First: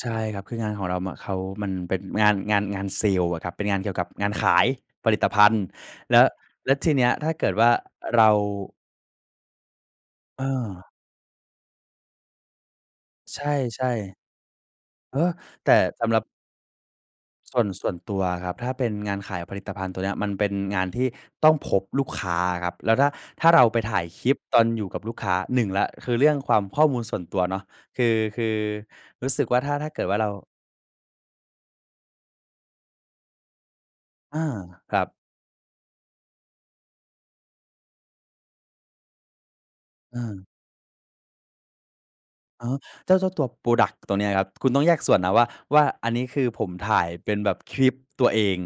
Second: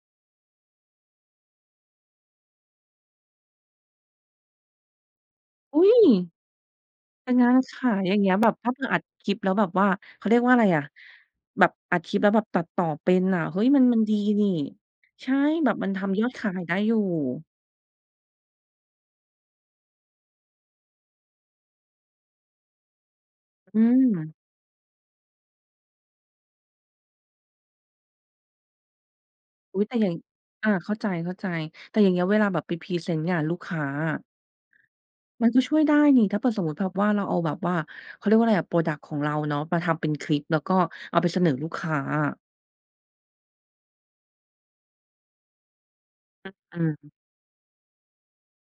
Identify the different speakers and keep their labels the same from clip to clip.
Speaker 1: ใช่ครับ คืองานของเรา ม เขามันเป็นงาน งาน งานเซลส์อะครับ เป็นงานเกี่ยวกับงานขายผลิตภัณฑ์
Speaker 2: อุ๊ย
Speaker 1: แล้ว แล้วทีเนี้ย
Speaker 2: เ
Speaker 1: ถ
Speaker 2: ป
Speaker 1: ้
Speaker 2: ็
Speaker 1: า
Speaker 2: น
Speaker 1: เก
Speaker 2: ง
Speaker 1: ิ
Speaker 2: า
Speaker 1: ด
Speaker 2: น
Speaker 1: ว่า
Speaker 2: ขายอย่าง
Speaker 1: เร
Speaker 2: เงี
Speaker 1: า
Speaker 2: ้ย แบบถ้าเผื่ออัดคลิป แล้วแบบว่า เขาเรียกว่าอะไรอะ
Speaker 1: เออ
Speaker 2: แบบอัดคลิปแล้วแบบตัดต่อเป็น
Speaker 1: ใ
Speaker 2: อ
Speaker 1: ช
Speaker 2: ะ เฮ้ย มัน
Speaker 1: ่
Speaker 2: มันดีนี่
Speaker 1: ๆ เออ
Speaker 2: ใช่
Speaker 1: แ
Speaker 2: แ
Speaker 1: ต
Speaker 2: บ
Speaker 1: ่
Speaker 2: บมันท
Speaker 1: สำหรั
Speaker 2: ำย
Speaker 1: บ
Speaker 2: อดขายได้อยู่
Speaker 1: ส่วน ส่วนตัวครับ ถ้าเป็นงานขายผลิตภัณฑ์ตัวเนี้ย มันเป็นงานที่ต้องพบลูกค้าครับ แล้วถ้า ถ้าเราไป
Speaker 2: อื
Speaker 1: ถ่ายคลิ
Speaker 2: ม
Speaker 1: ปตอนอยู่กับลูกค้า หนึ่งแล้วคือเรื่องความ ข้อมูลส่วนตัวเนาะ คือ คือรู้สึกว่า ถ้า
Speaker 2: อุ๊ย
Speaker 1: ถ้า
Speaker 2: แต่
Speaker 1: เกิ
Speaker 2: อย
Speaker 1: ด
Speaker 2: ่า
Speaker 1: ว
Speaker 2: ง
Speaker 1: ่าเรา
Speaker 2: อา เข้าใจ ๆ แต่อย่างเงี้ยเวลาแบบไปพรีเซนต์งานลูกค้าอะ
Speaker 1: อา ครับ
Speaker 2: มันก็ช่วยได้นี่ ถ้าเผื่อสมมุติแบบว่าเราเอาแบบว่า เขาเรียกว่าอะไรอะ พรอดักต์ ของเราเนาะ มาทำเป็น
Speaker 1: เ
Speaker 2: คลิป
Speaker 1: ออ
Speaker 2: แล้วก็เอาไปเสนอลูกค้าอะ
Speaker 1: อ๋อ เจ้า เจ้าตัว พรอดักต์ ตัวนี้ครับ คุณต้องแยกส่วนนะว่า ว่าอันนี้ คือผม
Speaker 2: อื
Speaker 1: ถ่าย
Speaker 2: ม
Speaker 1: เป็นแบบคลิปตัวเอง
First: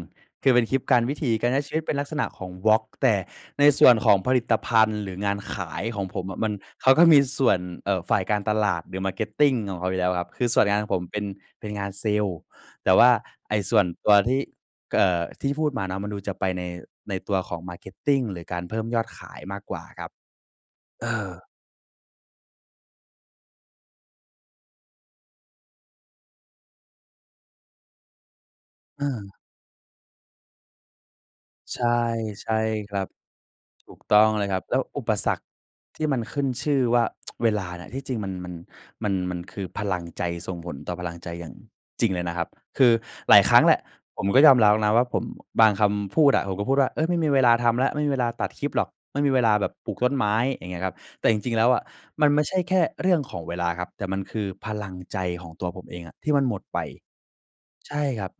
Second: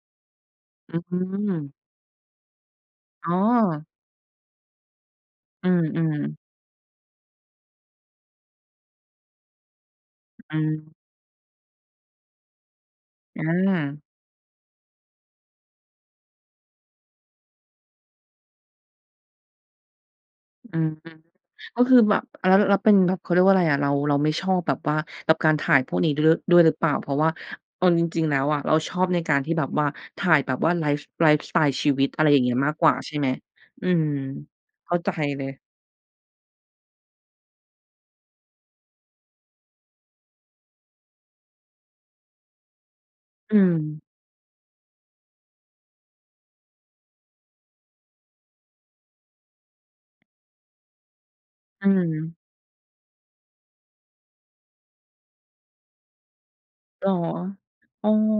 Speaker 1: คือเป็นคลิปก
Speaker 2: อ
Speaker 1: า
Speaker 2: ื้
Speaker 1: ร
Speaker 2: อฮ
Speaker 1: วิ
Speaker 2: ื
Speaker 1: ถีการใช้ช
Speaker 2: อ
Speaker 1: ีวิตเป็นลักษณะของ vlog แต่
Speaker 2: อ๋อ
Speaker 1: ในส่วนของผลิตภัณฑ์ หรืองานข
Speaker 2: อื
Speaker 1: ายของ
Speaker 2: ม
Speaker 1: ผม
Speaker 2: ๆ
Speaker 1: อะ มัน เขาก็มีส่วน เอ่อ ฝ่ายการตลาด หรือ Marketing ของเขาอยู่แล้วครับ คือ
Speaker 2: อื
Speaker 1: ส่วนงานขอ
Speaker 2: ม
Speaker 1: งผมเป็น เป็นงานเซลส์ แต่ว่า
Speaker 2: อ
Speaker 1: ไอ้ส่วน
Speaker 2: า
Speaker 1: ตัวที่ เอ่อ ที่พูดมาเนาะ มันดูจะไปในตัวของ Marketing หรือการเพิ่มยอดขายมากกว่าครับ
Speaker 2: อือ
Speaker 1: เ
Speaker 2: ฮ
Speaker 1: อ
Speaker 2: ึ
Speaker 1: อ
Speaker 2: ก็คือแบบ อา แล้วเป็นแบบ เขาเรียกว่าอะไรอะ เรา เราไม่ชอบแบบว่า แบบการถ่ายพวกนี้ด้วย ด้วยหรือเปล่า เพราะว่าเอาจริง ๆ แล้วอะ เราชอ
Speaker 1: เ
Speaker 2: บใน
Speaker 1: ออ
Speaker 2: การที่แบบว่า ถ่ายแบบว่าไลฟ์ ไลฟ์สไตล์
Speaker 1: ใช
Speaker 2: ช
Speaker 1: ่
Speaker 2: ีวิต อะไรอย่างเ
Speaker 1: ใช
Speaker 2: งี้
Speaker 1: ่
Speaker 2: ยมากกว
Speaker 1: ค
Speaker 2: ่า
Speaker 1: รับ
Speaker 2: ใช่ไหม? อื
Speaker 1: ถูก
Speaker 2: ม
Speaker 1: ต้องเลยครับ แล้ว
Speaker 2: เข้า
Speaker 1: อุ
Speaker 2: ใจ
Speaker 1: ปสร
Speaker 2: เ
Speaker 1: ร
Speaker 2: ล
Speaker 1: ค
Speaker 2: ย
Speaker 1: ที่มันขึ้นชื่อว่า เวลาเนี่ย ที่จริงมัน มัน มัน มันคือพลังใจ ส่งผลต่อพลังใจอย่างจริงเลยนะครับ คือหลายค
Speaker 2: อื
Speaker 1: รั้งแหละ
Speaker 2: ม
Speaker 1: ผมก็ยอมรับอะนะว่า ผม บางคำพูดอะ ผมก็พูดว่า เฮ้ย ไม่มีเวลาทำแล้ว ไม่มีเวลาตัดคลิปหรอก ไม่มีเวลาแบบปลูกต้นไม้ อย่างเงี้ยครับ แต่จริง ๆ แล้วอ
Speaker 2: อ
Speaker 1: ะ
Speaker 2: ื
Speaker 1: มัน
Speaker 2: ม
Speaker 1: ไม่ใช่แค่เรื่องของเวลาครับ แต่มันคือพลังใจของตัวผมเองอะ ที่มันหมดไป
Speaker 2: เหรอ
Speaker 1: ใช่
Speaker 2: อ๋อ
Speaker 1: ครับ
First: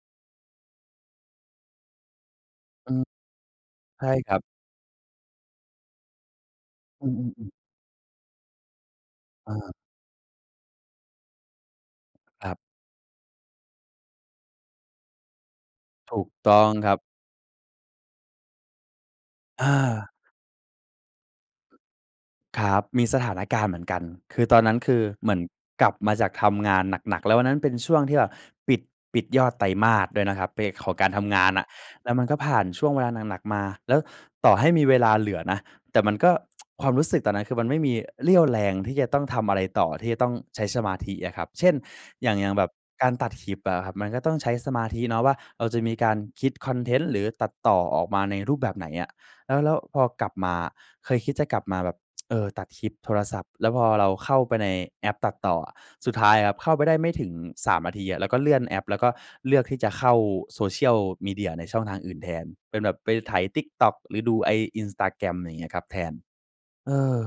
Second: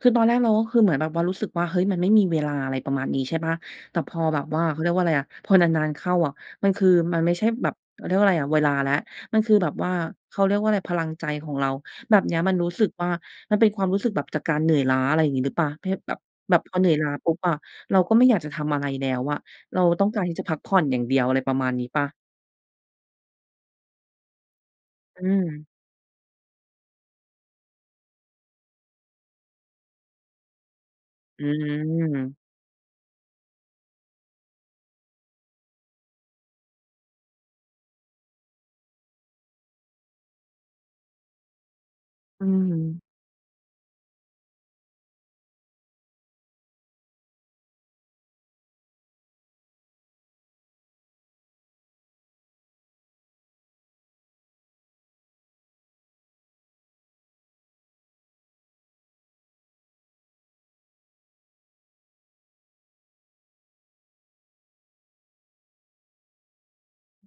Speaker 2: คือตอนแรกเราก็คือเหมือนแบบว่ารู้สึกว่า เฮ้ย มันไม่มีเวลา อะไรป
Speaker 1: อื
Speaker 2: ระม
Speaker 1: ม
Speaker 2: าณนี้ใช่เปล่า แต่
Speaker 1: ใช่
Speaker 2: พอ
Speaker 1: ครั
Speaker 2: แบ
Speaker 1: บ
Speaker 2: บว่า เขาเรียกว่าอะไรอะ พอนาน ๆ เข้าอะ มันคือ
Speaker 1: อื
Speaker 2: มันไม่ใช่
Speaker 1: อ ๆ ๆ
Speaker 2: แบบ เขาเรียกว่าอะไรอะ เวลาแล้ว มันค
Speaker 1: อ
Speaker 2: ือ
Speaker 1: า
Speaker 2: แบบว่า เขาเรียกว่าอะไร พลังใจของเรา แบบเนี้ย
Speaker 1: คร
Speaker 2: มั
Speaker 1: ับ
Speaker 2: นรู้สึกว่า มันเป็นความรู้สึกแบบจากการเหนื่อยล้า อะไรอย่างงี้หรือเปล่า เภทแบ
Speaker 1: ถ
Speaker 2: บ
Speaker 1: ูกต
Speaker 2: แบ
Speaker 1: ้
Speaker 2: บ
Speaker 1: อง
Speaker 2: พอเหน
Speaker 1: ค
Speaker 2: ื่
Speaker 1: ร
Speaker 2: อ
Speaker 1: ั
Speaker 2: ย
Speaker 1: บ
Speaker 2: ล้าปุ๊บอะ เราก็ไม่อยากจะทำอะไรแล้วอะ
Speaker 1: อ
Speaker 2: เราต้
Speaker 1: า
Speaker 2: องการที่จะพักผ่อนอย่างเดียว อะไรประมาณนี้เปล่า?
Speaker 1: ครับ มีสถานการณ์เหมือนกัน คือตอนนั้น คือ
Speaker 2: อ
Speaker 1: เห
Speaker 2: ื
Speaker 1: มือน
Speaker 2: ม
Speaker 1: กลับมาจากทำงานหนัก ๆ แล้ววันนั้นเป็นช่วงที่แบบปิด ปิดยอดไตรมาสด้วยนะครับ เป็นของการทำง
Speaker 2: อื
Speaker 1: านอะ แล้วมันก
Speaker 2: ม
Speaker 1: ็ผ่านช่วงเวลาหนัก ๆ มา แล้วต่อให้มีเวลาเหลือนะ แต่มันก็ ความรู้สึกตอนนั้นคือมันไม่มีเรี่ยวแรงที่จะต้องทำอะไรต่อ ที่จะต้องใช้สมาธิอะครับ เช่น อย่าง
Speaker 2: อื
Speaker 1: อย่างแบบ
Speaker 2: ม
Speaker 1: การตัดคลิปอะครับ มันก็ต้องใช้สมาธิเนาะว่า เราจะมีการคิดคอนเทนต์ หรือตัดต่อออกมาในรูปแบบไหนอะ แล้ว แล้วพอกลับมา เคยคิดจะกลับมาแบบ เออ ตัดคลิปโทรศัพท์ แล้วพอเราเข้าไปในแอปตัดต่ออะ สุดท้ายครับ เข้าไปได้ไม่ถึง 3 นาทีอะ เราก็เลื่อนแอป แล้วก็เลือกที่จะเข้า social media ในช่องทางอื่นแทน เป็นแบบไปไถ TikTok หรือดูไอ้ Instagram อะไรอย่างเงี้ยครับ แทน เออ